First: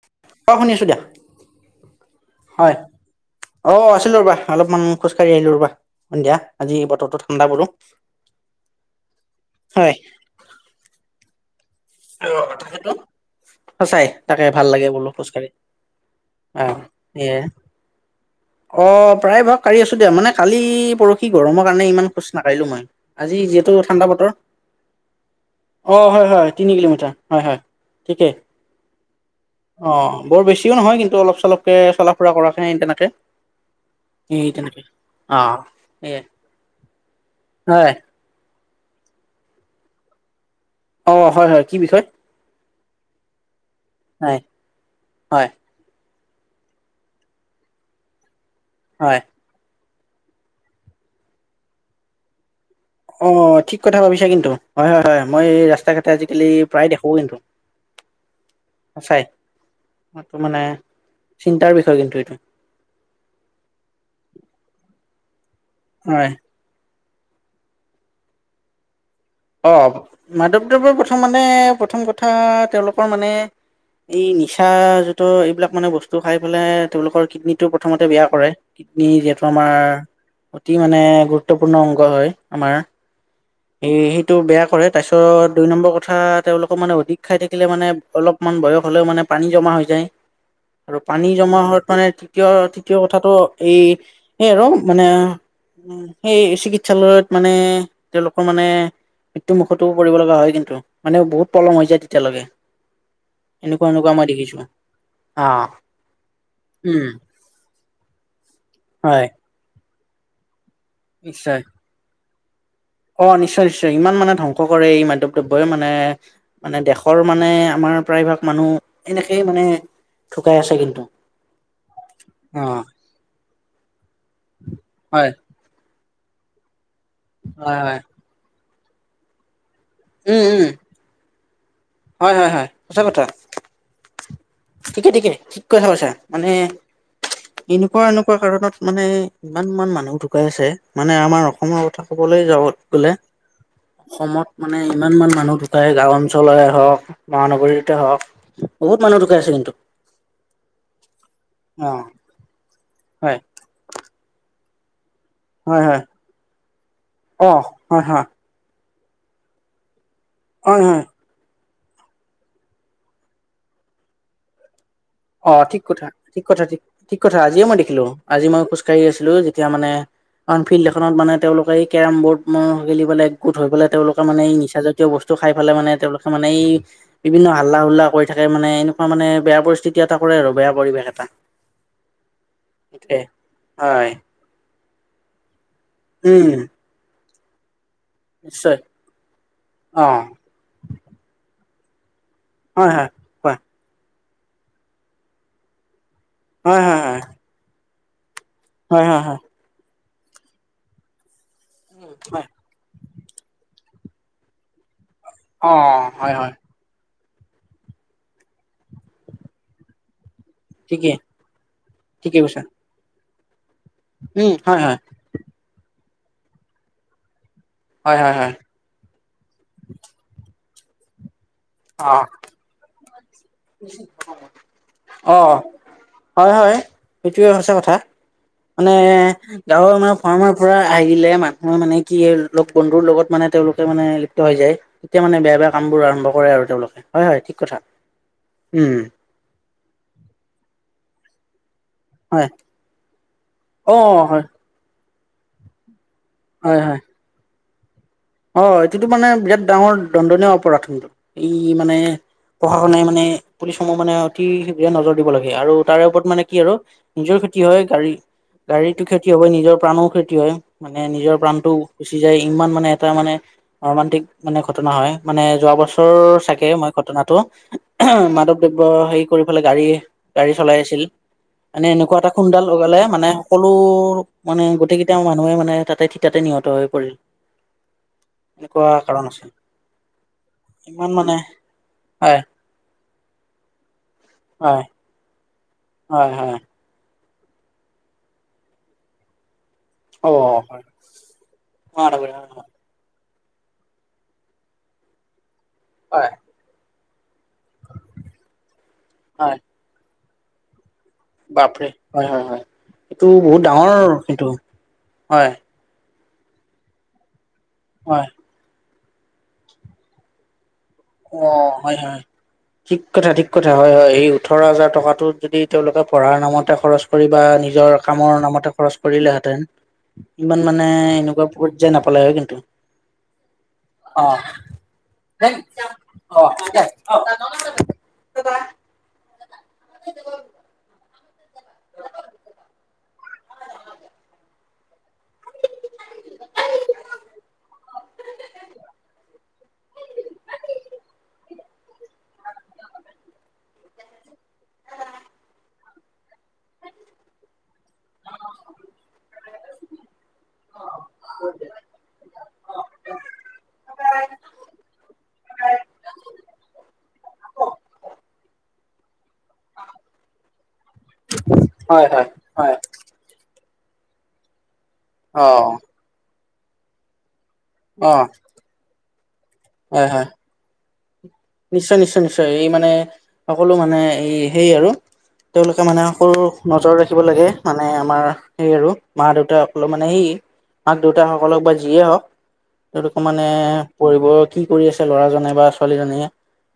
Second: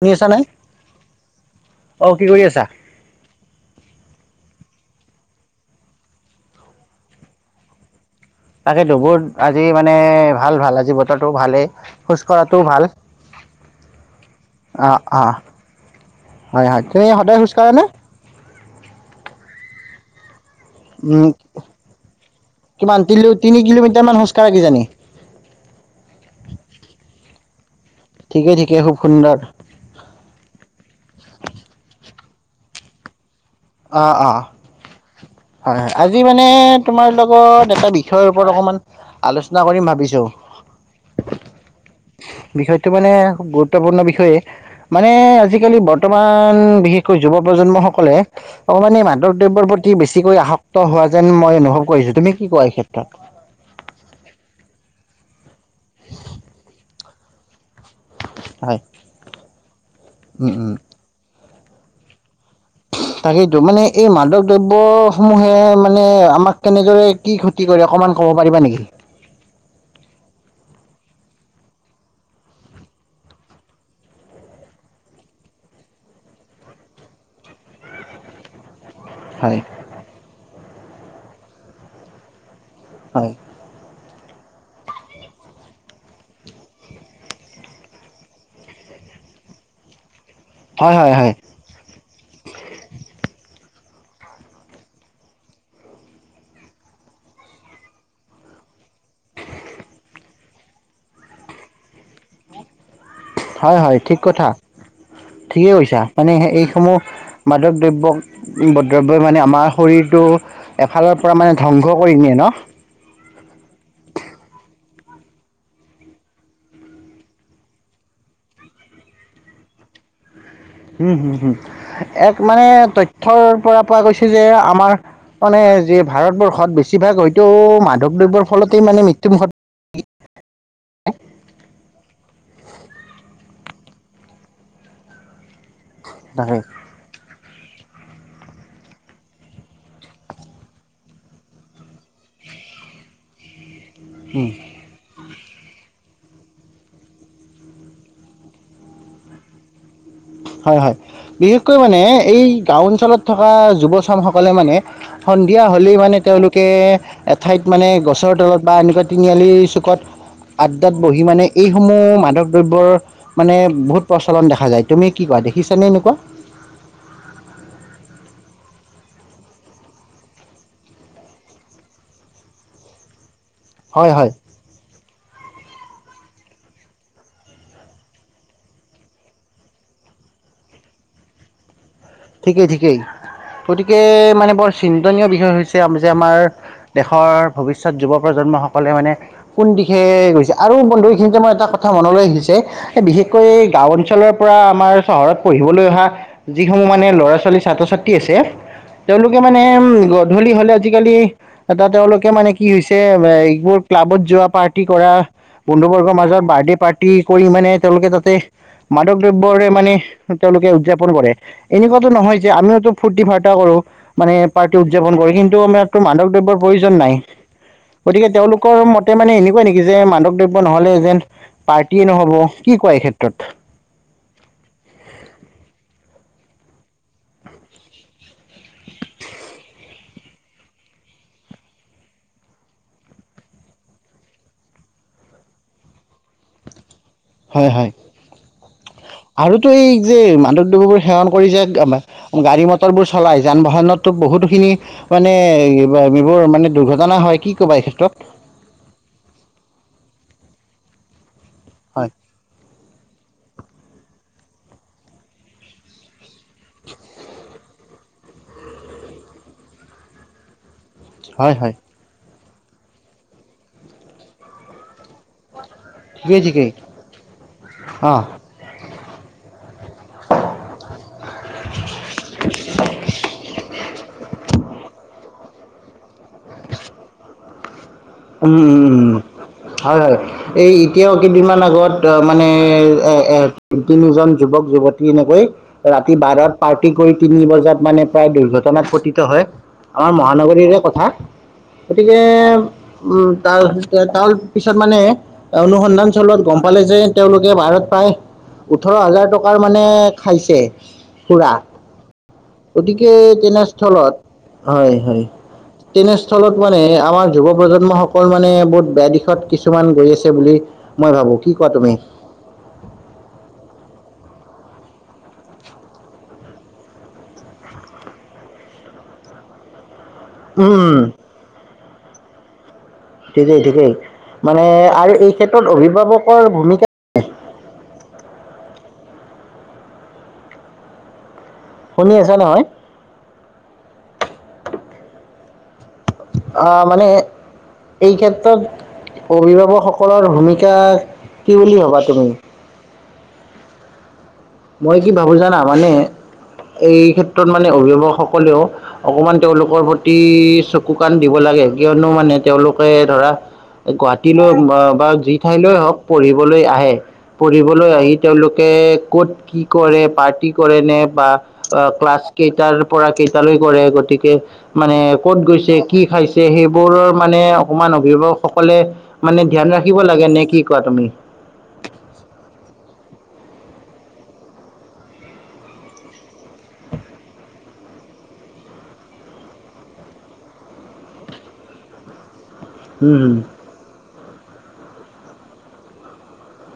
শুনি আছা নে? অ', শুনি আছো দিয়া। অ', কি কৰি আছা? হয় অ', আছিলোঁ ৰ'বা অলপমান খোজ কাঢ়ি আহিলোঁ ৰবা সন্ধিয়া, আজি বতৰটো ঠাণ্ডা বোলো। তাকেতো বোত আজি মানে হয় ভাল ভাল আজি বতৰটো ভালে। অ', তকেতো, সঁচাই তাকে ভাল অ লাগে বোলো অ খোজ কাঢ়ি। হয় হয় তুমি সদায় খোজকাঢ়া নে? অ', প্ৰায় ভাগ কাঢ়ি আছো দিয়া মানে কালি পৰখি উম গৰমৰ কাৰণে ইমান খোজ নাকঢ়িলোঁ মই, কিমান তিলো আজি তিনি যিহেতু কিলোমিটাৰ ঠাণ্ডা মান বতৰ। খোজ কাঢ়া কিজানি অ', হয়, হয় তিনি কিলোমিটাৰ। হয়, হয় ঠিকে। অ বৰ বেছিও নহয় কিন্তু অলপ চলপকে চলা ফুৰা কৰাকে তেনেকে অ অ এই তেনেকে অ হয় হয় এ আজি মানে তোমাৰ লগত এটা হয় বিষয়ৰ ওপৰত অকমান আলোচনা কৰিম ভাবিছো। অ হয় হয় কি বিষয়। বিষয়টো মানে গুৰুত্বপূৰ্ণ বিষয়ে হয় মানে হয় আজিকালিৰ ব বৰ্তমান বিশেষকৈ যুৱ প্ৰজন্ম সকলে অকমানি হয় মাদক কৰ্তব্যৰ প্ৰতি বেছিকৈ আসক্ত হোৱা যেন মই অনুভৱ কৰিছো। তুমি কি কোৱা এই ক্ষেত্ৰত অ ঠিক কথা ভাবিছা কিন্তু হয় হয় হয়। মই ৰাস্তা- ঘাটে আজিকালি প্ৰায় দেখো কিন্তু। হয় চাই এইটো উম মানে উম চিন্তাৰ বিষয় কিন্তু এইটো। তাৰে দুগোনেই এই মাদক দ্ৰব্যসমূহে মানে হয় আমাক কেনেদৰে কি ক্ষতি কৰে অকণমান ক'ব পাৰিবা নেকি? অঁ মাধৱদেৱৰ, প্ৰথম মানে প্ৰথম কথা তেওঁলোকৰ মানে এই নিচা জাত এইবিলাক মানে বস্তু খাই পেলাই তেওঁলোকৰ কিডনীটো, প্ৰথমতে বেয়া কৰে। কিডনী, যিহেতু হয় আমাৰ অতি মানে গুৰুত্বপূৰ্ণ অংগ হয় আমাৰ হয়। স সেইটো বেয়া কৰে তাৰ পিছত দুই নম্বৰ কথা তেওঁলোকক মানে অধিক খাই থাকিলে মানে অলপ অকমান বয়স হলে মানে পানী জমা হৈ যায়। উ আৰু পানী, জমা হাত মানে তৃতীয় তৃতীয় কথাটো এই এই আৰু মানে উ সেই চিকিৎসালয়ত মানে তেওঁলোকৰ মানে। মৃত্যু মুখতো পৰিব লগা হয় কিন্তু মানে বহুত পলম হৈ যায় তেতিয়ালৈকে। হয় এনেকুৱা হয় এনেকুৱা ঠিক মই কথা দেখিছো অ ঠিকেই কৈছা। মানে এইসমূহ উম মাদক দ্ৰব্য দ্ৰব্যই হয় মানে আমাৰ শৰীৰটো এফালৰ পৰা মানে নিশ্চয় ধ্বংস ধ্বংস কৰি নিয়ে ন। অ নিশ্চয় নিশ্চয় ইমান মানে ধ্বংস কৰে এই মাদকদ্ৰব্যই মানে। মানে দেশৰ মানে আমাৰ প্ৰায়ভাগ মানুহ এনেকেই মানে ঢুকাই আছে কিন্তু। উম হুম হুম এক অ মানে তথ্যৰ পৰা পোৱা গৈছে যে আমাৰ হয়। মানে যে ভাৰতবৰ্ষত, বেছিভাগ হয়তো হয় হয় মাদক দ্ৰৱ্যৰ ফলতেই মানে মৃত্যুমুখত উম উম হয় হয় হয় সচা কথা। ঠিকে ঠিকে ঠিক কথা কৈছা মানে থাকে এনেকুৱা এনেকুৱা কাৰণত মানে ইমান মান মানুহ ঢুকাই আছে মানে আমাৰ অসমৰ কথা কবলৈ যাওঁ গলে। অসমত, উম মানে। ইমান মান মানুহ ঢুকাই গাওঁ, অঞ্চলৰে হওক মহানগৰীতে, হওক বহুত মানুহ ঢুক কাই আছে কিন্তু হয় হয় বিশেষকৈ অ মানে এই গাওঁ অঞ্চলত হয় থকা যুৱ চাম সকলে মানে। সন্ধিয়া, হয় হ'লেই হয় মানে তেওঁলোকে অ এঠাইত মানে হয় হয় গছৰ, তলত বা এনেকুৱা তিনি আলিৰ চুকত হয় আড্ডাত হয় বহি মানে। এইসমূহ মাদক দ্ৰব্যৰ মানে বহুত প্ৰচলন দেখা যায়। তুমি কি কোৱা অ ঠিক দেখিছানে কথা এনেকুৱা ঠিক কথা ঠিক কথা আজিয়ে মই দেখিলো আজি মই খোজ কঢ়ি আছিলো যেতিয়া। মানে কাৰণ ফিল্ড এখনত মানে তেওঁলোকে এই কেৰম বৰ্ডে, খেলিবলে একগোট হৈ পেলাই হয় তেওঁলোকে হয় মানে এই নিচা জা তীয় বস্তু খাই পেলাই মানে তেওঁলোকে মানে এই বিভিন্ন হাল্লা- হুল্লা কৰি থাকে মানে এনেকুৱা মানে বেয়া পৰিস্থিতি তি এটা কৰে আৰু বেয়া পৰিৱেশ এটা ঠিকেই ঠিকেই সেইটোৱে গতিকে হয় মানে বৰ চিন্তনীয় বিষয় হৈছে যে আমাৰ। উম দেশৰ ভৱিষ্যত যুৱ নিশ্চয় প্ৰজন্মসকলে মানে কোন দিশে অ গৈছে? আৰু বন্ধু এইখিনিতে মই এটা কথা মনলৈ আহিছে হয় সেই হয় বিশেষ, কৈ কোৱা গাঁও অঞ্চলৰ পৰা আমাৰ চহৰত পঢ়িবলৈ অহা? হয় সমূহ হয় মানে হয় ল'ৰা ছোৱালী ছাত্ৰ ছাত্ৰী আছে হয় হয় তেওঁলোকে হয় মানে উম গধূলি হলে আজিকালি? এটা তেওঁলোকে হয় মানে কি হৈছে এ এইবোৰ ক্লাবত যোৱা পাৰ্টি কৰা। অ বন্ধুবৰ্গৰ হয় মাজত হয় বাৰ্থডে পাৰ্টি, কৰি মানে তেওঁলোকে তাতে মাদক দ্ৰব্যৰে মানে তেওঁলোকে উদযাপন ঠিকেই কৰে। তেনেকুৱাটো নহয় ঠিকেই যে কৈছা আমিওতো ফূ্তি ফাৰ্তা কৰো মানে উম পাৰ্টি হয় হয় উযাপন কৰো কিন্তু আম ক টো মাদক দ্ৰব্যৰ প্ৰয়োজন নাই হয় গতিকে হয় হয় তেওঁলোকৰ মত, তে মানে এনেকুৱাই নেকি যে মাদক দ্ৰব্য নহলে এ যেন পাৰ্টীয়ে অ নহব কি কোৱা এই ক্ষেত্ৰত? অ হয় হয় সেইটোৱে সচা কথা। মানে? গাঁৱৰ মানে ফাৰ্মাৰ পৰা আহিলে মানুহে মানে কি লগ বন্ধুৰ লগত মানে তেওঁলোকে মানে লিপ্ত হৈ যায়। তেতিয়া মানে বেয়া বেয়া কামবোৰ আৰম্ভ কৰে আৰু তেওঁলোকে হয় হয় ঠিক কথা উম। আৰুতো এই যে মাদকদৱবোৰ সেৱন কৰিছে আমাৰ, হয় গাড়ী মটৰবোৰ চলায় যান অ বাহনতো হয় বহুতোখিনি মানে? এ যিবোৰ মানে দুৰ্ঘটনা হয় কি ক'বা এই ক্ষেত্ৰত? অ এইটোটো মানে বিৰাট ডাঙৰ দণ্ডনীয় অপৰাধ কিন্তু। এই মানে হয় প্ৰশাসনে মানে? পুলিচসমূহ মানে অতি শীঘ্ৰে নজৰ দিব লাগে আৰু তাৰে ওপৰত মানে কি আৰু নিজৰ ক্ষতি হয় গাড়ীৰ, গাড়ীৰতো ক্ষতি হবই নিজৰ প্ৰাণও ক্ষতি হয়। মানে নিজৰ হয় হয় প্ৰাণটোও গুচি যায় ইমান মানে এটা মানে মৰ্মান্তিক মানে ঘটনা হয়। মানে যোৱা ঠিকেই বছৰ চাগে ঠিকেই মই ঘটনাটো অঁ মাদক, ব্য হেৰি কৰি পেলাই গাড়ী গাড়ী চলাই আছিল। মানে এনেকুৱা এটা খুন্দাল লগালে মানে সকলো মানে গোটেই কেইটা মানুহে মানে তাতে, থিটাতে নিহত হৈ পৰিল। উম উম এনেকুৱা উ কাৰণ আছে হয় এই ইমান এতিয়াও মানে কেইদিনমান আগত হয় মানে এ এ তিনিজন যুৱক হয় যুৱতী, তেনেকৈ ৰাতি হয় বাৰত হয় পাৰ্টি কৰি তিনি বজাত মানে প্ৰায় দুৰ্ঘটনাত পটিত হয়। আমাৰ অ মহানগৰিৰে হয় কথা গতিকে? উম তাৰ তাৰ পিছত মানে অনুসন্ধান হয় চলোৱাত গম পালে যে, তেওঁলোকে বাৰত প্ৰায় ওঠৰ হাজাৰ হয় টকাৰ মানে খাইছে। পুৰা বাপৰে হয় হয় হয় গতিকে এইটো বহুত ডাঙৰ তেনেস্থলত কিন্তু হয় হয়, তেনেস্থলত মানে আমাৰ যুৱ প্ৰজন্ম সকল হয় মানে বহুত বেয়া দিশত কিছু কিছুমান গৈ আছে বুলি, অ হয় হয়। অ ঠিক কথা ঠিক কথা হয় এই ওঠৰ হাজাৰ টকা যদি তেওঁলোকে পঢ়াৰ নামতে খৰচ, কৰি বা নিজৰ কামৰ নামতে খৰচ কৰিলেহেঁতেন। অ ইমান মানে এনেকুৱা পৰ্যায় নাপালে হয় কিন্তু, ঠিকেই ঠিকেই অ মানে আৰু এই ক্ষেত্ৰত অভিভাৱকৰ ভূমিকা, অ [unintelligible] শুনি আছা নহয়? অ মানে- এই ক্ষেত্ৰত, অভিভাৱকসকলৰ ভূমিকা কি বুলি ভ'বা তুমি? মই কি ভাবো জানা মানে, এই ক্ষেত্ৰত মানে অভিভাৱকসকলেও- অকমান তেওঁলোকৰ প্ৰতি চকু কাণ দিব লাগে কিয়নো মানে তেওঁলোকে ধৰা- গুৱাহাটীলৈ বা যি ঠাইলৈ হওক পঢ়িবলৈ আহে। পঢ়িবলৈ আহি তেওঁলোকে ক'ত- কি কৰে পাৰ্টি কৰে নে বা হয় হয় ক্লাছ হয় কেইটাৰ পৰা কেইটাৰ- তালৈ কৰে গতিকে মানে ক'ত অ গৈছে কি খাইছে সেইবোৰৰ মানে- অকমান অ অভিভাৱকসকলে মানে ধ্যান ৰাখিব হয় হয় লাগে নে কি কোৱা তুমি? নিশ্চয় নিশ্চয় নিশ্চয় এই মানে, সকলো মানে এই হেই আৰু- তেওঁলোকে মানে সৰুক নজৰ ৰাখিব লাগে মানে আমাৰ- সেইয় আৰু মা দেউতাসকলৰ মানে সেই মাক দেউতা সকলক বা যিয়ে হওক। সতোক উম মানে পঢ়িব কি কৰি আছে ল'ৰাজনে বা ছোৱালীজনীয়ে-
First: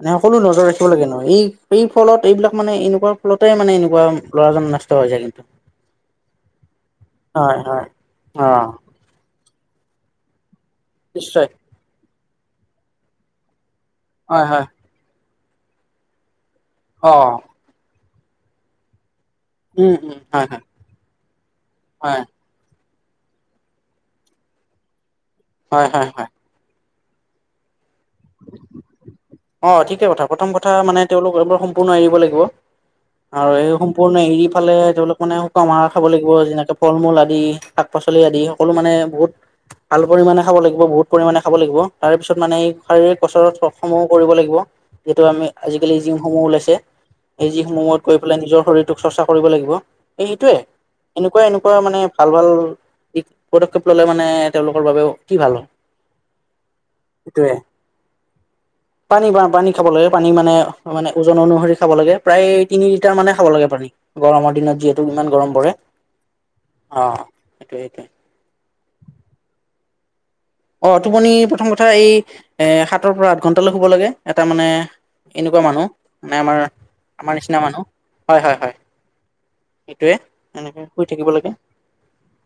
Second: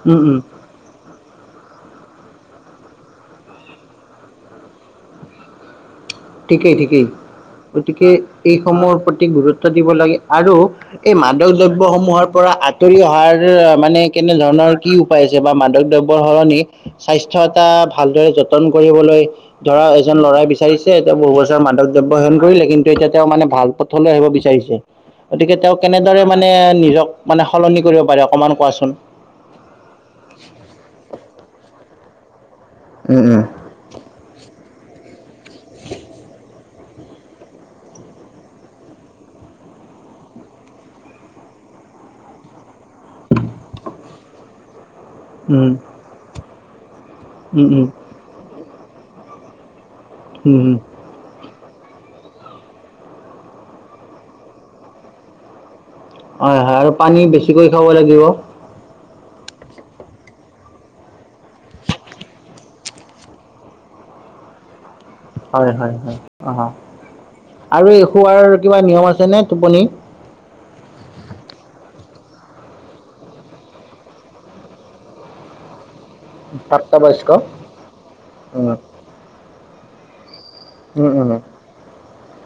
মানে উম উম সকলো উম নজৰ ৰাখিব - লাগে ন এই এই ফলত এইবিলাক মানে এনেকুৱা ফলতে মানে এনেকুৱা ল'ৰাজন নষ্ট হৈ যায় কিন্তু। [unintelligible] ঠিকেই ঠিকেই, হয় হয় গতিকে অ এইসমূহৰ প্ৰতি গুৰুত্ব দিব লাগে আৰু- এই নিশ্চয় মাদক দ্ৰব্যসমূহৰ পৰা আঁতৰি অহাৰ মানে হয় হয় কেনেধৰণৰ- কি উপায় আছে বা মাদক দ্ৰব্যৰ সলনি, অ স্বাস্থ্য এটা ভালদৰে যতন কৰিবলৈ- ধৰা উম এজন উম হয় লৰাই হয় বিচাৰিছে এতিয়া বহু বছৰ মাদক দ্ৰব্য হয় হেন লে কিন্তু এতিয়া তেওঁ মানে ভাল পথলৈ আহিব বিচাৰিছে, গতিকে তেওঁ হয় হয় কেনেদৰে হয় মানে- মানে নিজক মানে সলনি কৰিব পাৰে অকমান কোৱাচোন? অ ঠিকে কথা প্ৰথম কথা মানে তেওঁলোকব সম্পূৰ্ণ এৰিব লাগিব, উম আৰু এই- সম্পূৰ্ণ এৰি ফালে তেওঁলোকক মানে শুকামাৰ খাব লাগিব যেনেকৈ ফল মূল আদি শাক পাচলি আদি- সকলো মানে বহুত- ভাল পৰিমাণে খাব লাগিব বহুত পৰিমাণে খাব লাগিব তাৰ পিছত মানে শাৰীৰিক গচৰসমূহ- কৰিব লাগিব, যিহেতু আমি উম উম আজিকালি জিমসমূহ ওলাইছে এই উম জিমসমূহত- গৈ পেলাই নিজৰ শৰীৰটোক চৰ্চা কৰিব লাগিব এই উম সেইটোৱে উম উম এনেকুৱা এনেকুৱা মানে ভাল ভাল- ই পদক্ষেপ ললে মানে তেওঁলোকৰ বাবে কি ভাল হয়? হয় হয় আৰু পানী সেইটোৱে বেছিকৈ খাব লাগিব। পানী বা পানী খাব লাগে পানী মানে মানে ওজন অনুসৰি খাব লাগে প্ৰায় তিনি লিটাৰ মানে খাব লাগে পানী। গৰমৰ দিনত যিহেতু। ইমান গৰম পৰে হয় হয় হয় অ, সেইটোৱে আৰু এই সেইটোৱে শুৱাৰ কিবা নিয়ম আছে নে টোপনি? অ টোপনি প্ৰথম কথা এই এ, সাতৰ পৰা আঠ ঘণ্টালৈ শুব লাগে এটা মানে- এনেকুৱা মানুহ মানে, আমাৰ প্ৰাপ্তবয়স্ক আমাৰ নিচিনা মানুহ হয় হয় হয়। উম, সেইটোৱে এনেকে শুই উম, উম। থাকিব লাগে,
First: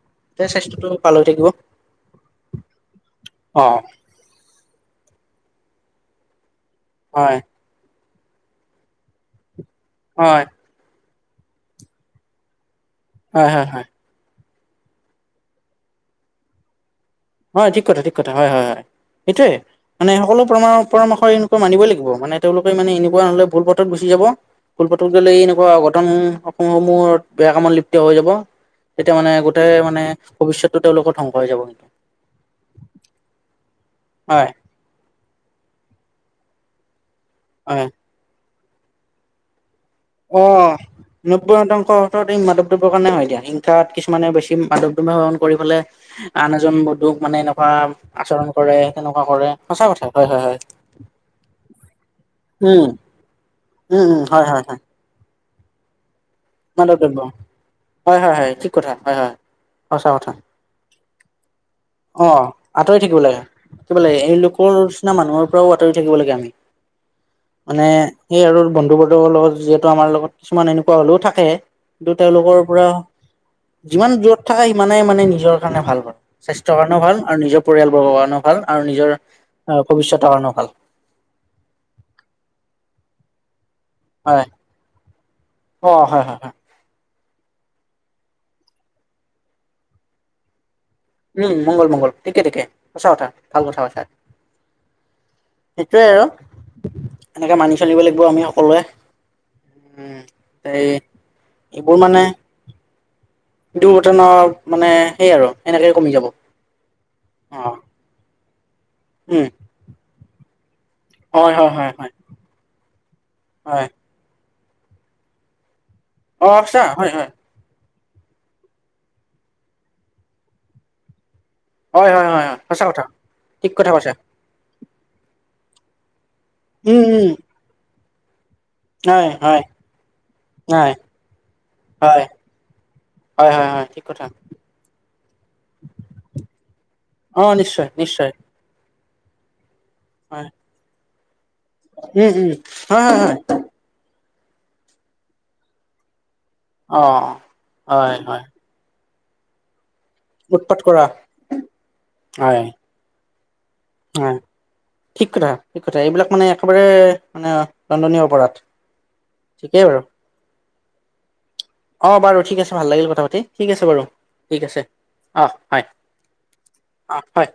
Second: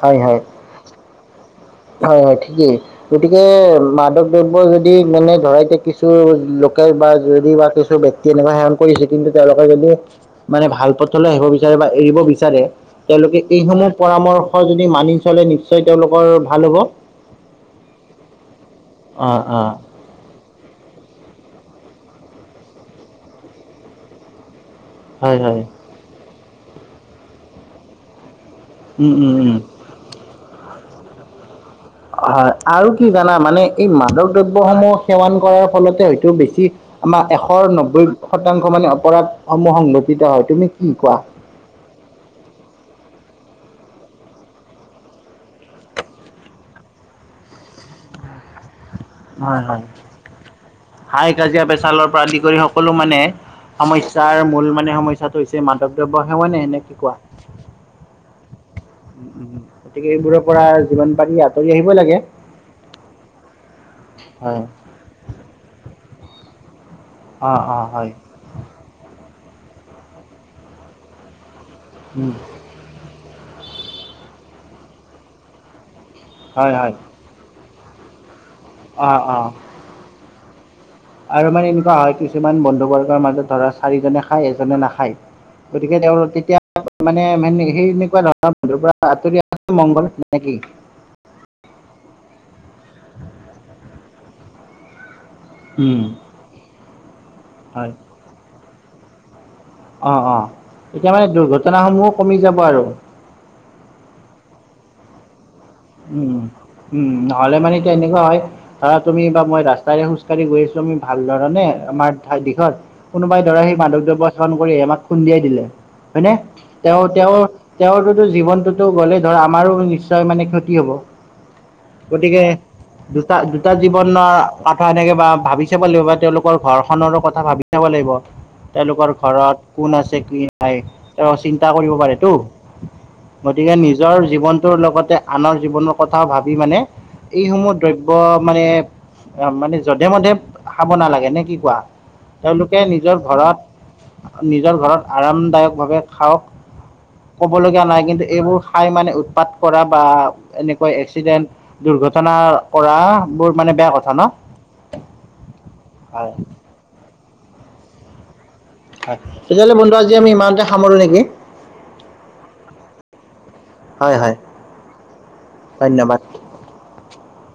হয় হয় তেতিয়া স্বাস্থ্যটো ভাল হৈ থাকিব। হয় হয় ঠিকেই গতিকে অ মাদক দ্ৰব্য যদি মানে ধৰাই কিছু- বা হয় হয় যদি বা কিছু ব্যক্তি এনেকুৱা সেৱন কৰিছে কিন্তু তেওঁলোকে যদি- হয়। মানে ভাল পথলৈ আহিব বিচাৰে বা এৰিব বিচাৰে, তেওঁলোকে হয় হয় এইসময়ত- পৰামৰ্শ যদি মানি চলে নিশ্চয় তেওঁলোকৰ ভাল হ'ব। হয় ঠিক কথা ঠিক কথা হয় হয় হয় অ এইটোয়ে। অ মানে সকলো পৰামৰ্শ এনেকুৱা মানিবই লাগিব মান তেওঁলোকে মানে এনেকুৱা নহলে ভুল পথত গুচি যাব। ভুলপথত গলে হয় হয় এনেকুৱা অঘটন সমূহত বেয়া কামত লিপ্ত হৈ যাব। উম তেতিয়া মানে উম উম গোটেই মানে ভৱিষ্যতটো তেওঁলোকৰ ধ্বংস হৈ যাব কিন্তু হয় আৰু কি জানা মানে এই মাদক হয় দ্ৰব্যসমূহ সেৱান কৰাৰ ফলতে হয়তো বেছি আমাৰ এশ হয় নব্বৈ শতাংশ মানে অপৰাধসমূহ হয় অ তুমি কি কোৱা? তাংশ অৰ্ এই মাদৱদ্ৰবৰ কাৰণে হয় দিয়া হিংসাত কিছুমানে বেছি মাদৱদ্ৰব সেৱন কৰি পেলাই আন এজন বন্ধুক মানে এনেকুৱা আচৰণ কৰে তেনেকুৱা কৰে সচা কথা হয় হয় হয়। হাই কাজিয়া পেচালৰ পৰা আদি কৰি উম সকলো মানে উম উম সমস্যাৰ হয় হয় মূল হয় মানে সমস্যয়াটো হৈছে মাদৱ দ্ৰব্য সেৱা নে নে মাদক কি কোৱা? দ্ৰব্য হয় হয় হয় ঠিক কথা হয় হয় সঁচা গতিকে কথা এইবোৰৰ পৰা যিমান পাৰি আঁতৰি আহিব লাগে। অ আঁতৰি থাকিব লাগে কি ব ললে এই হয় লোকৰ নিচিনা মানুহৰ পৰাও আঁতৰি থাকিব লাগে আমি। অ অ মানে হয় সেই আৰু বন্ধু বান্ধৱৰ লগত যিহেতু আমাৰ লগত কিছুমান এনেকুৱা হলেও থাকে। থে কিন্তু তেওঁলোকৰ পৰা যিমান দূৰত থাকে সিমানেই মানে নিজৰ কাৰণে ভাল ভাল হয় স্বাস্থ্যৰ হয় কাৰণেও ভাল আৰু নিজৰ পৰিয়ালবৰ্গৰ কাৰণেও ভাল। ভাল আৰু অ নিজৰ অ ভৱিষ্যতৰ কাৰণেও ভাল। আৰু মানে এনেকুৱা হয় কিছুমান বন্ধু বৰ্গৰ মাজত ধৰা চাৰিজনে হয় খায় এজনে নাখায় অ গতিকে হয় তেওঁলোক হয় হয় তেতিয়া মানে সেই এনেকুৱা ধৰণৰ বানধৰ পৰা আঁতৰি মংগল নে কি উম মংগল মংগল ঠিকে ঠিকে সচাঁ কথা ভাল কথা আচা। উম। সেইটোৱে আৰু এনেকে মানি হয় চলিব লাগিব আমি সকলোৱে। অ উম অ এই এতিয়া মানে দুৰ্ঘটনা সমূহো কমি যাব আৰু দুৰ্ঘটনাৰ মানে সেই আৰু এনেকে কমি যাব উম উম অ নহলে মানে এতিয়া এনেকুৱা হয় ধৰা তুমি বা উম মই ৰাস্তা গৈ আছো আমি ভাল হয় ধৰণে হয় হয় আমাৰ হয় ঠাই দিশত কোনোবাই দৰা সেই হয় মাদক দ্ৰৱ্য কৰি আমাক খুন্দিয়াই দিলে হয়নে অ সঁচা তেওঁ হয় হয় তেওঁ তেওঁৰ জীৱনটোতো গ'লেই ধৰ আমাৰো নিশ্চয় মানে ক্ষতি হ'ব। হয় হয় গতিকে হয় হয় সঁচা কথা দুটা দুটা ঠিক কথা কৈছা জীৱনৰ কথা এনেকে বা ভাবি চাব লাগিব বা তেওঁলোকৰ ঘৰ উম খনৰো উম কথা ভাবি চাব লাগিব। তেওঁলোকৰ হয় হয় ঘৰত কোন আছে কি নাই হয় তেওঁ চিন্তা কৰিব হয় পাৰেতো হয় হয় গতিকে হয় ঠিক নিজৰ কথা জীৱনটোৰ লগতে আনৰ জীৱনৰ কথাও ভাবি মানে অ এইসমূহ নিশ্চয় দ্ৰব্য নিশ্চয় মানে অ মানে যধে মধে হয় খাব নালাগে নে কি কোৱা উম উম তেওঁলোকে হয় নিজৰ হয় হয় ঘৰত নিজৰ ঘৰত আৰামদায়ক ভাৱে খাওক অ কবলগীয়া নাই হয় কিন্তু হয় এইবোৰ ঠাই মানে উৎপাত কৰা বা উৎপাত এনেকৈ কৰা এক্সিডেণ্ট দুৰ্ঘটনা হয় কৰা বোৰ মানে বেয়া কথা ন। হয় ঠিক কথা, ঠিক কথা এইবিলাক হয় মানে একেবাৰে মানে দণ্ডনীয় অপৰাধ। তেতিয়া হ'লে ঠিকেই বন্ধু বাৰু আজি আমি ইমানতে সামৰো নেকি। অ', বাৰু ঠিক আছে ভাল লাগিল কথা পাতি, ঠিক আছে, বাৰু হয় হয় ঠিক আছে, অ, হয়। ধন্যবাদ। অ হয়।